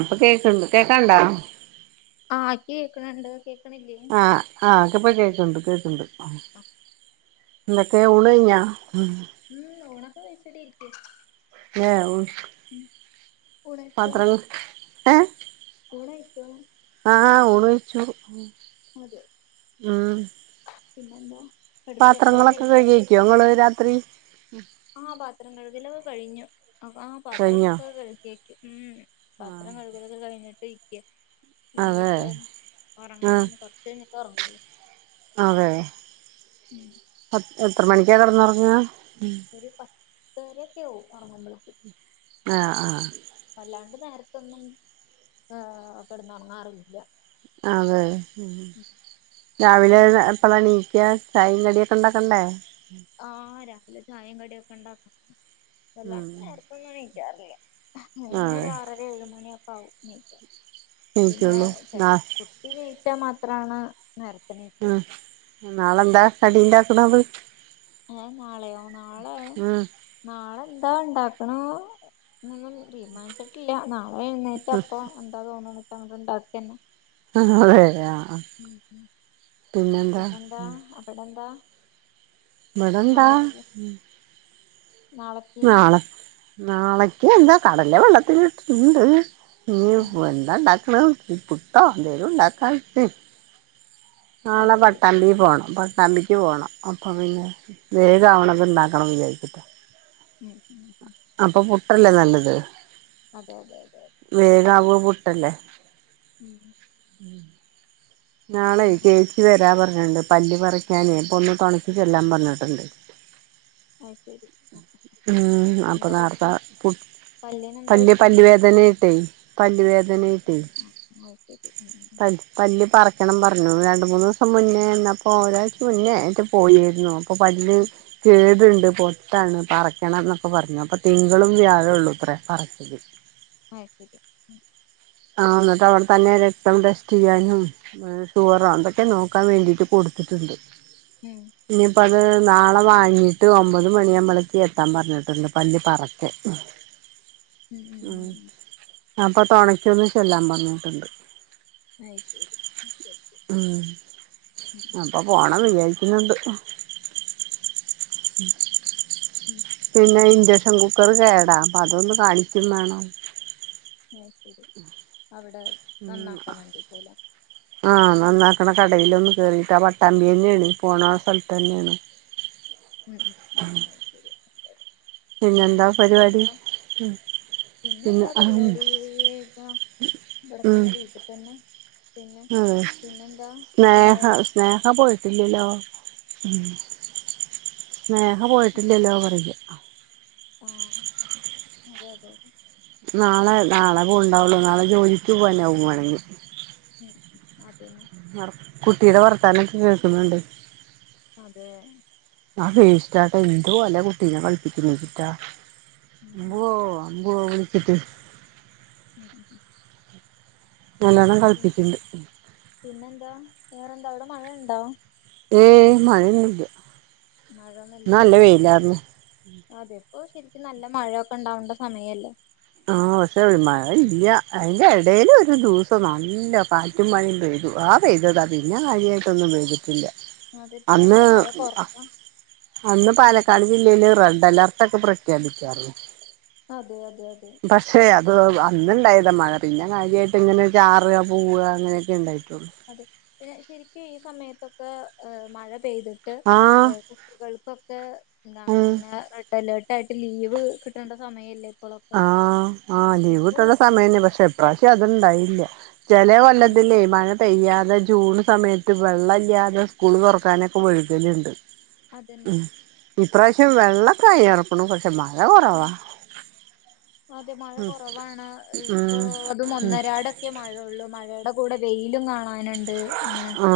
അപ്പൊ കേക്കണ്ട് കേക്കാന്ണ്ടോ? ആ കേക്കണണ്ട് കേക്കണില്ലേ ആ ആ ഇപ്പൊ കേക്കണ്ട് കേക്കണ്ട് ഇത്തെ ഉണ് കഴിഞ്ഞ?.. ഉം.. ഉണൊക്കെ കഴിച്ചിട്ട് ഇരിക്ക ഏ ഉം ഊണ് കഴിച്ചോ പന്ത്രണ് ഏ ഊണ് കഴിച്ചോ ആ ഊണ് കഴിച്ചു അതെ ഉം പിന്നെന്താ? കെടക്ക എപ്പളാ കെട പാത്രങ്ങളൊക്കെ കഴുകിവെക്കോ നിങ്ങള് രാത്രി? ആ പാത്രം കഴുകലൊക്ക കഴിഞ്ഞു ആ പാത്രം കഴിഞ്ഞോ ഒക്കെ കഴുകിവെക്കും ഉം.. ആഹ് പാത്രം കഴക്കലൊക്കെ കഴിഞ്ഞിട്ട് ഇരിക്ക അതെ ഇനിയിപ്പോം ആഹ് ഒറങ്ങണം കൊറച്ച് കഴിഞ്ഞിട്ടേ ഒറങ്കോളൂ അതെ എത്ർ എത്ര മണിക്കാ കിടന്നുറങ്ങാ? ഒര് പത്തരൊക്കെ ആവും ഉറങ്ങുബോളേക്കും ആ ആ ക്കൊന്നും ആ കിടന്നുറങ്ങാറില്ല അതെ രാവിലെ പിന്നെ ത് എപ്പളാ ഏണിക്ക? ചായേം കടിയൊക്കെ ഉണ്ടാക്കണ്ടേ? ആഹ് രാവിലെ ചായയും കടിയൊക്കെ ഉണ്ടാക്കും ഉം എല്ലാർക്കും നേരത്തെ എണി അതെ മോനൊര് ആറര ഏഴ് മണിയൊക്കെയാവും എണീക്കൻ പിന്നെ എണീക്കുള്ളൂ നാ കുത്തി വിട്ടാ മാത്രമാണ് നേര് ഉം നാളെന്താ കടിണ്ടാക്കണത്? ഏ നാളെയോ നാളെ ഉം നാളേ ന്താ ഇണ്ടാക്കണേ? ഒന്നും തീരുമാനിച്ചിട്ടില്ല നാളെ എഴുന്നേറ്റപ്പോം എന്താ തോന്നണ അങ്ങ ഇണ്ടാക്ക ന്നെ അതെ അതെ ആ മ്മ് മ്മ് പിന്നെന്താ ഇപ്പെന്താ അവിടെ എന്ത? ഇവടെന്താ. നാളെക്ക് നാളക്ക് എന്താ കടല വെള്ളത്തില് ഇട്ടിട്ടുണ്ട് ഉം ഇനിപ്പോ എന്താ ഉണ്ടാക്.. കള് ഈ പുട്ടോ? എന്തേലുമുണ്ടാക്കാം ഇട്ട് നാളെ അത് ശരി പട്ടാമ്പി പോണം പ ട്ടാമ്പിക്ക് പോണം അപ്പം പിന്നെ വേഗ ആവണത് ഉണ്ടാക്കണം വിചാരിച്ചിട്ട ഉം... പ്ളല്ലേ നല്ലത് അതെ അതെ അതെ... അല്ലേ ഉം ഉം [inaudible] നാളെ പിന്നെ ചേച്ചി വരാ പറഞ് ന്റെ പല്ല്പറിക്കാനേ അപ്പൊന്ന് തനിച്ച് ചെല്ലാം പറഞ്ഞിട്ടുണ്ട് അയിശരി ആ മ്മ് ഉം അപ്പൊ നേർത്തെ എന്താപറ്റിയേ? പല്ല് പല്ല് വേദനായിട്ടെ പല്ല് ആ വേദനായിട്ടേ ആ അത് ശരി ഉം പൽ പല്ല് പറി ന്നം പറഞ്ഞുണ് രണ്ട മൂന്ന് ദിവസം മുന്നേന്നപ്പോ ഒരാഴ്ച മുന്നേ യിട്ട് പോയിരുന്നു അപ്പൊ പല്ല് ഉം കേട് പൊത്താണ് പറിക്കണം ന്നൊക്കെ പറഞ്ഞു അപ്പൊ തിങ്കളും വ്യാഴമള്ളുഅത്ര പറിക്കല് ആത്തരി ആ ന്നിട്ട് അവിടെ തന്നെ രക്തം ടെസ്റ്റ് ചെയ്യാനും ഷുറോ ന്തൊക്കെ നോക്കാൻ വേണ്ടിട്ട് കൊടുത്തിട്ടുണ്ട് ഉം [unintelligible] ത് നാളെ വാങ്ങിട്ട് ഒമ്പത് മണി നമ്മളേക്കക്ക് എത്താൻ പറഞ്ഞിട്ടുണ്ട് പല്ലി പറക്ക ഉം ഉം ഉ ഉം ഉം. അപ്പൊ തുണക്കൊന്ന് ചെല്ലാൻ പറഞ്ഞിട്ട് ണ്ട് [unintelligible] ഓക്കെ ഓക്കെ ഉം പിനന്ത ഉം. പിന്നെ ഇൻഡക്ഷൻ കുക്കർ കേടാ അപ്പ അതൊന്ന് കാണിക്കും വേണം രി അവിടെ ഉം നന്നാക്കാൻ വേണ്ടിയിട്ടില്ല ആഹ് നന്നാക്കണ കടൽ ഒന്നന്ന് കേറിട്ട് ആ പട്ടാമ്പി തന്നെയാണ് പോണ സ്ഥലത്ത് തന്നെയാണ് ഉം ഉം ഉ അ ശരി പിന്നെ എന്താ പരിപാടി ഉ പിന്നെ എന്താ പരിപാടി ഏതാ ഇവിടെ തന്നെ വീട്ടിൽ തന്നെ പിന്നെ ആ പിന്നെന്താ സ്നേഹ ഏഹ് സ്നേഹ പോയിട്ട് ലി ലോ സ്നേഹ പോയിട്ടില്ലല്ലോ പറുക ആ അതെ അതെതെ നാളെ നാളെ പോ ഉണ്ടാവുള്ളു നാളെ ജോലിക്ക് പോന്നൊവക വേണെങ്കിൽ ഉം അതെന്ന ർ കുട്ടിയുടെ വർത്താനൊക്കെ കേൾക്കുന്നുണ്ട് അതെ ആ വേസ്റ്റാട്ട് എന്തു പോല കുട്ടീനെ കളിപ്പിക്കുന്ന വച്ചിട്ടാ ഉം ഉം അമ്പുവോ ബുവോ വുള്ച്ചിട്ട് ഉം ഉ നല്ലോണം കളിപ്പിക്കിണ്ട് പിന്നെന്താ വേറെന്താ അവിടെ മഴ ഉണ്ടോ ഏയ് മഴ ന്നുല്ല മഴന്നല്ലേ അതെ പ്പ ശരിക്കും നല്ല മഴയൊക്കെ ഉണ്ടാവണ്ട സമയല്ലേ ആഹ പക്ഷേ ഇല്ല അതിന്റെ ഇടൽ ഒരു ദിവസം നല്ല പാറ്റും പണ ആ പെയ്തതാ പിന്നെ കാര്യായിട്ടൊന്നും ചെയ്തിട്ടില്ല അതെ അന്ന് ഇപ്രാവശ്യം മഴ കൊറവാ അന്ന് പാലക്കാട് [unintelligible] റെഡിഅലെർട്ടൊക്കെ പ്രഖ്യാപിച്ച അതെ അതെ അതെ പക്ഷെ അത് അന്നണ്ടായതാ മഴ പിന്നെ കാര്യയിട്ട് ഇങ്ങനെ ചാറ പോവ്വാ അങ്ങനെയൊക്കെ ഉണ്ടായിട്ട് അതെ പിന്നെ ശരിക്കും ഈ സമയത്തൊക്കെ ഏ മഴ പെയ്തിട്ട് ആഹ് കുട്ടികൾക്കൊക്കെ ഉം എന്തങ്ങനെ റെഡ് അലേർട്ട ആയിട് ലീവ് കിട്ടേണ്ട സമയല്ലേ ഇപ്പോളൊക്കെ ആ ആഹ് ലീവ് ഇപ്പൊ കിട്ടണ്ട സമയന്നെ പക്ഷെ ഇപ്രാവശ്യം അത്ണ്ടായില്ല ചില ഉം വല്ലത്തി അല്ല ഈ മഴ പെയ്യാതെ ജൂൺ സമയത്ത് വെള്ളമല്ലാതെ സ്കൂൾ തുറക്കാനൊക്കെ വയ്‌കലുണ്ട് അതന്നെ ഇപ്രാവശ്യം വെള്ള അയറക്കുന്നു പക്ഷെ മഴ ഉം കുറവാ അതെ മഴ കുറവാണ് ഇപ്പൊ ഉം അതും ഉം ഒന്നരടൊക്കെ മഴയള്ളു മഴയുടെ കൂടെ വെയിലും കാണ ആ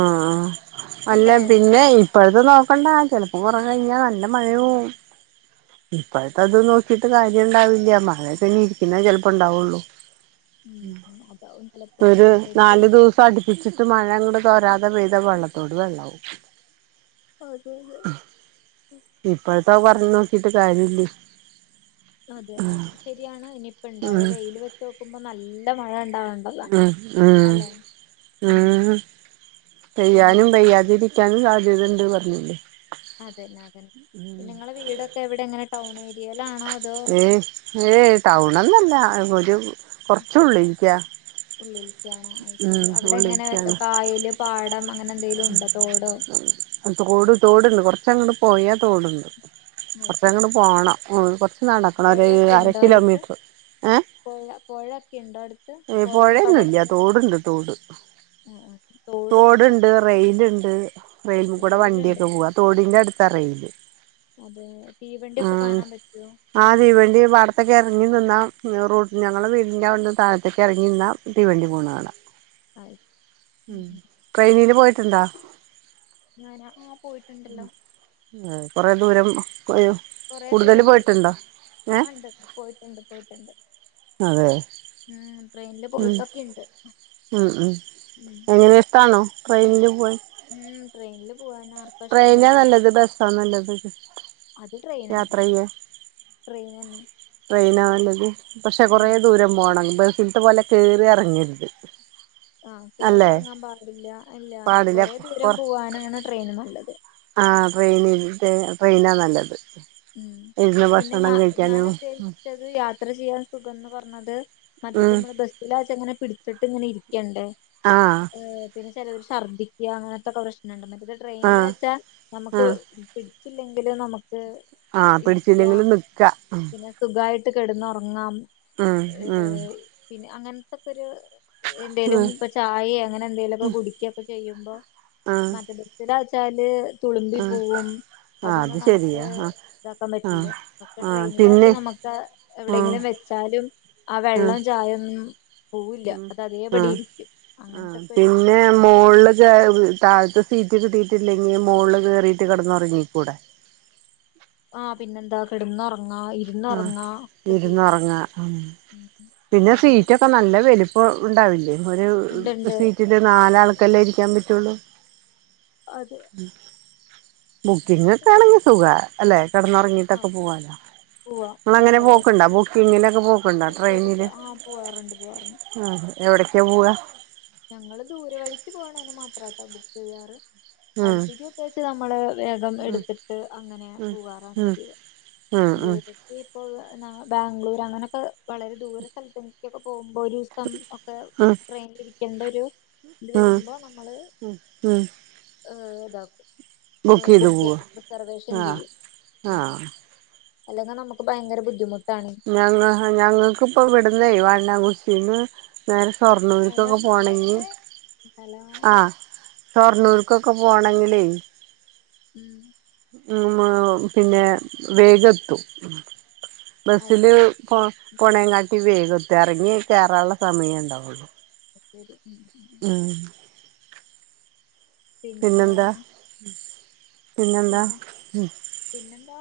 അല്ല അല്ലേ പിന്നെ ഇപ്പഴത്തെ നോക്കണ്ട ചിലപ്പോ ഇറ കഴിഞ്ഞാ നല്ല മഴും ഇപ്പായിട്ടത് അതെ നോക്കിട്ട് ക ഉണ്ടാവില്ല മഴേ പിന്നെ ഇരിക്കുന്ന ചെലപ്പോണ്ടാവുള്ളൂ ഉം അതാവും ചിലപ്പോ ഒരു ശരിക്കും നാലു ദിവസം അടുപ്പിച്ചി മഴ കൊണ്ട് തോരാതെ പെയ്ത വെള്ളത്തോട് വെള്ളവും അതെ അതെ. [unintelligible] [unintelligible] പറഞ്ഞു നോക്കിട്ട് കാരില്ല്യേ. അതെയല്ല അതും ശരിയാണ് ഇനിയിപ്പ ഇണ്ടായ ഉം വെയിയില് വെച്ച് നോക്കുമ്പോ നല്ല മഴ ഉണ്ടാവണ്ട്. ഉം ഉം ഉം. പിന്നെ പെയ്യാനും പെയ്യാതിരിക്ക പിക്കനും സാധ്യതയിണ്ട് പറഞ്ഞില്ലേ? അതന്നെ, അതന്നെ പിന്നെ നിങ്ങളെ വീടൊക്കെ എവിടെ? എങ്ങനെ ടൗൺ ഏരിയ ഏയ്, ഏയ് ടൗണൊന്നല്ല ഒരു കുറച്ചുള്ളിക്കാ. ഉള്ളിലക്കാണൊ ആ ശരി. അവിടെ എങ്ങനെ ഉള്ളിൽക്കാണ് കായല് പാടം അങ്ങനെ എന്തെങ്കലും ഉണ്ടോ? തോടോ തോട് തോടുണ്ട്, കൊറച്ചങ്ങോട്ട് പോയാ തോടുണ്ട്. അത് ശരി കുറച്ചങ്ങിട് പോണം. ഉം കൊർ നടക്കണം ഒരു പുഴയൊക്കെ അര ഉണ്ടോ അടുത്ത് കിലോമീറ്റർ. ഏ? പുഴ പുഴയൊക്കെ ഉണ്ടോ അടുത്ത് പുഴയും പുഴയൊന്നും ഇല്ല്യാ, കടലൊക്കെ തോടുണ്ട് തോട്. ആ ആ തോട് തൊടുണ്ട്, റെയിലിണ്ട്. റെയിലിൽ കൂട റീലുണ്ട് വണ്ടിയൊക്കെ പോവാ, തോടിന്റടുത്താ റെയില്. അത് ആ തീവണ്ടിയൊക്കെ കാണാൻ പറ്റുവോ ആ തീവണ്ടി പാടത്തേക്കെറങ്ങി നിന്നാ റൂട്ട് ഞങ്ങള് വീടിന്റെ അവി താഴത്തേക്ക് ഇറങ്ങി നിന്നാ തീവണ്ടി പോണ കാണാം. അത് ഉം. ട്രെയിനില് പോയിട്ടിണ്ട? ഞാനാ? ആ പോയിട്ടുണ്ടല്ലോ. കുറേ ദൂരം? കൊറെ കൂടുതൽ ദൂരം പോയിട്ടുണ്ടോ പോയിട്ടുണ്ട്, ഏ ആഹ് ഇണ്ട് ഇണ്ട് പോയിട്ടിണ്ട് പോയിട്ടിണ്ട്. അതെ. ഉം പോയിട്ടൊക്കെണ്ട് ഉം ഉം ഉം എങ്ങനെ ഇഷ്ടാണോ ട്രെയിനില് പോവാൻ? ഉം ട്രെയിനിലും ട്രെയിനാ നല്ലത്, ബസ്സാ നല്ലത്, യാത്ര ചെയ്യാൻ? ട്രെയിൻ തന്നെ. ന്നത് പക്ഷെ കൊറെേ ദൂരം പോണം, ബസിലത്തെ പോലെ കേറി ഇറങ്ങരുത്. ആഹ് കേറി അല്ലെ ഇറങ്ങാൻ പാടില്ല, അല്ല പാടില്ല കൊറെ ദൂരം പോവാനാണ് ട്രെയിൻ നല്ലത്. ആഹ് ട്രെയിന്, ട്രെയിനാ നല്ലത്. ഉം, ഇരുന്ന് പിന്നെ ഞാ ഭക്ഷണം ഞാൻ കഴിക്കാനും ഉദ്ദേശിച്ചത് യാത്ര ചെയ്യാൻ സുഖംന്ന് പറഞ്ഞത് മറ്റത് ഉം നമ്മുടെ ബസ്സലാച്ചങ്ങനെ പിടിച്ചിട്ട് ഇങ്ങനെ ഇരിക്കണ്ടേ? ആഹ് പിന്നെ ചേലോര് ശ ഛർദ്ദിക്കുക അങ്ങനത്തെൊക്കെ പ്രശ്നുണ്ട്, മറ്റേത് ആഹ് ട്രെയിനിലാച്ച നമുക്ക് ആഹ് പിടി ച്ചില്ലെങ്കിലും നമക്ക് ആഹ്, പിടിച്ചില്ലെങ്കിലും നിക്ക. കിടന്നുറങ്ങാം. ഉം ഉം. അങ്ങനത്തൊക്കെ ഒരു എന്തേലും, ഉം ഇപ്പൊ ചായ അങ്ങനെ എന്തെലുമൊക്കെ കുടിക്കുകൊക്കെ ചെയ്യുമ്പോ ആഹ് മറ്റേ ബസ്സിലാച്ചാല് തുളുമ്പി ആഹ് പോവും, ആഹ് അത് അതൊന്നും നമുക്ക് ശരിയാ ആഹ് ഇതാക്കാൻ പറ്റില്ല, ആഹ് പക്ഷെ ആഹ് പിന്നെ ട്രെയിനിലാച്ചൽ നമുക്ക് ആഹ് എവിടെയെങ്കിലും വെച്ചാലും, ആ വെള്ളം ചായൊന്നും പോവില്ല ഉ, അത് അതേപടി ഉം. ഇരിക്കും അങ്ങനത്തൊക്കെ ഒരു പിന്നെ [unintelligible] താഴത്ത് സീറ്റ് കിട്ടീട്ടില്ലെങ്കി മോള്ള് കേറിട്ട് കിടന്നുറങ്ങിക്കൂടെ? ആഹ്, പിന്നെന്താ കിടുന്നറ ആഹ് ഇരിന്ന് ഒറങ്ങ, ഉം അപ്പൊ പിന്നെ അത് സീറ്റൊക്കെ നല്ല വലുപ്പ ഇപ്പ ഇണ്ടാവില്ലേ? ഒരു ഇണ്ട് ഇണ്ട് സീറ്റില് നാലാൾക്കല്ലേ ഇരിക്കാൻ പറ്റുള്ളു? അതെ. ബുക്കിംഗ് ഒക്കെ ആണെങ്കി സുഖാ, അല്ലെ? ആ കിടന്നുറങ്ങിട്ടൊക്കെ പോവാലോ. പോവാ നിങ്ങളങ്ങിനെ റിസർവേഷൻ പോക്കിണ്ടാ? ബുക്കിങ്ങിലൊക്കെ പോക്കിണ്ടാ? ബുക്ക് ചെയ്തിട്ട് ട്രെയിനില്? ആ പോവാറുണ്ട് പോവാറുണ്ട് ആ എവിടേ ക്യാ പോവാ? ഞങ്ങള് ദൂരെ വഴിക്ക് പോകണേന് മാത്രട്ടാ ബുക്ക് ചെയ്യാറ്. ഉം അടുതേക് ഒക്കെച നമ്മള് വേഗം ഉം എടുത്തിട്ട് അങ്ങനെ ഉം പോകാറാണ് പതിവ്. ഉം ഉം ഉം ദൂരേക്ക് ഇപ്പൊ, ബാംഗ്ലൂർ അങ്ങനൊക്കെ വളരെ ദൂര സ്ഥലത്തേക്കൊക്കെ പോകുമ്പോ ഒരു ദിവസം ഒക്കെ ഉം ട്രെയിനിൽ ഇരിക്കേണ്ട ഒരു ഇത് ഉം വരുമ്പോ നമ്മള് ഉം ഏ ചെയ്ത് ബുക്ക് പോവാ ചെയ്യും റിസർവേഷൻ ആഹ് ചെയ്യും അങ്ങനെ ആഹ് അല്ലെങ്കിൽ നമുക്ക് ഭയങ്കര ബുദ്ധിമുട്ട് മം ഷൊർണ്ണൂർക്കൊക്കെ സ്ഥലൊന്നും പോണെങ്കി അല്ലേ സ്ഥലം ആ ഷൊർണ്ണൂർ ക്കൊക്കെ പോകണമെങ്കിലേ ഉം പിന്നെ വേഗം എത്തും അത് ബസ്സില് ശരി പോ പോണേ കാട്ടി വേഗം എത്തും ഇറങ്ങി കയറാനുള്ള സമയം ഉണ്ടാവുള്ളു അത് ശരി ഉം ഉം ഉ പിന്നെന്താ പിന്നെന്താ പിന്നെ പിന്നെന്താ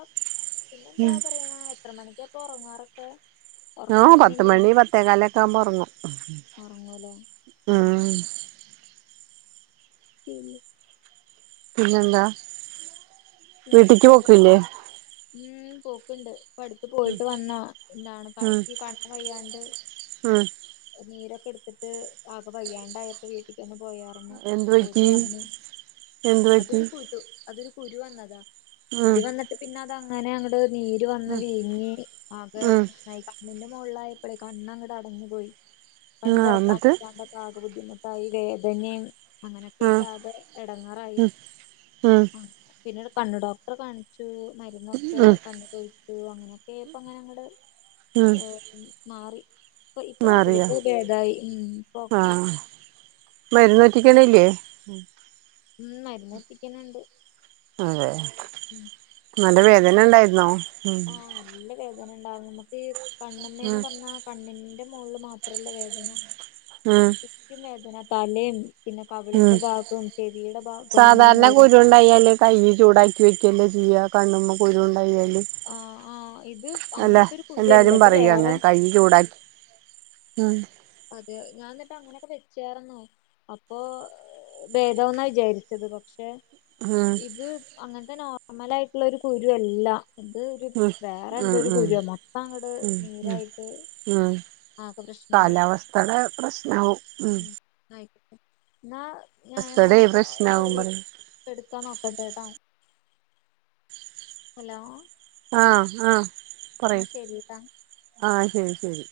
പിന്നെന്താ ഉം പറയണ എത്ര മണിക്കാപ്പ ഉറങ്ങാറൊക്കെ ആ ഉറക്കം പത്ത് വരുന്നില്ലേ മണി പത്തേകാല് ഒക്കെ ആവുമ്പ ഉറങ്ങും ഉറങ്ങൂലേ [inaudible] പിന്നെ പിന്നെന്താ വീട്ടിക്ക് പിന്നെന്താ പറയാ പോക്കില്ലേ ഉം പോക്ക്ണ്ട് ഇപ്പോ അടുത്ത് പോയിട്ട് വന്ന എന്താണ് ഉം ഇന്കി കണ്ണ് വയ്യാണ്ട് ഉം നീരെക്കെ എടുത്തിട്ട് ആക വയ്യാണ്ടായപ്പോ വീട്ടിക്ക് പോയാർന്നു എന്ത് പോയിട്ട് പറ്റി വന്നു എന്ത് പറ്റി അതൊരു കുരു അതൊരു കുരു വന്നതാ ഉം കുരു വന്നിട്ട് പിന്നെ അത് അങ്ങനെ അങ്ങട് നീര് വന്ന് ഉം വീങ്ങി ആകെ പ്രശ്നം ആയി കണ്ണിലും മുകളിൽ ആയപ്പഴെ കണ്ണ് അങ്ങട് അടഞ് പോയി കണ്ണ് ഉം ആ തുറക്കാൻ എന്നിട്ട് പറ്റാണ്ടെക്കെ ബുദ്ധിമുട്ടായി വേദനയും അങ്ങനൊക്കെ ഉം ആയിട്ട് ആകെ ഇടങ്ങാറായി ഉം ഉം ആ പിന്നെ കണ്ട് ഡോക്ടറെ കാണിച്ചു മരുന്നൊക്കെ ഉം കണ്ണിലൊഴിച്ചു അങ്ങനെയൊക്കെപ്പോ അങ്ങനെ അങ്ങട് ഉം മാറി ഇ ഇപ്പോ കൊയപ്പല്ല മാറിയോ ഇപ്പൊ ബേതായി ഇപ്പൊ ഒക്കെ ആയി മരുന്നോറ്റിക്കണല്ലേ ഉം മരുന്ന് ഒറ്റിക്കാനുണ്ട് അതെ നല്ല വേദന ഉണ്ടായിരുന്നോ ഉം ആ നല്ല വേദന ഉണ്ടാവും നമ്മുക്ക് ഈ കണ്ണമ്മന്ന് ഉം പറഞ്ഞാ കണ്ണിന്റെ മുകളിൽ മാത്രല്ല വേദന ഉം ചുറ്റും വേദന തലയും പിന്നെ ഉം കവിളിന്റെ ഭാഗവും ചെവിയുടെ ഭാഗവും അങ്ങനെ സാധാരണ മു കുരു ഉണ്ടായാല് കൈ ചൂടാക്കി വെ ല്ലെ ചെയ്യ കണ്ണുമ്മേ കുരുണ്ടായാല് ആ ആ ഇത് അല്ലേ അങ്ങനത്തെ ഒരു കുരുവല്ല എല്ലാരും ഇത് പറയും വേറെ അങ്ങനെ കൈ ചൂടാക്കി അതെ ഞാൻ എന്നിട്ട് അങ്ങനെയൊക്കെ വെച്ചാർന്നു അപ്പൊ ഭേദം ആവുന്നാ വിചാരിച്ചത് പക്ഷെ ആ ഇത് അങ്ങനത്തെ നോർമലായിട്ടുള്ള ഒരു കുരുവല്ല ഇത് ഒരു ഉം വേറെ എന്തോ ഉം ഒരു ഉം കുരുവാ മൊത്തം അങ്ങട്ട് ഉം ഉം നീരായിട്ട്- ഉം ആകെ പ്രശ്നായി പ്രശ്നം ആവും ഉം ആയിക്കോട്ടെ എന്നാ ഞാനെന്നാ പ്രശ്നം ആവും ശരി പറഞ് എടുക്കാൻ നോക്കട്ടെട്ടോ ഹലോ ആ ആ ആ ശരിട്ടാ ഉം ശരി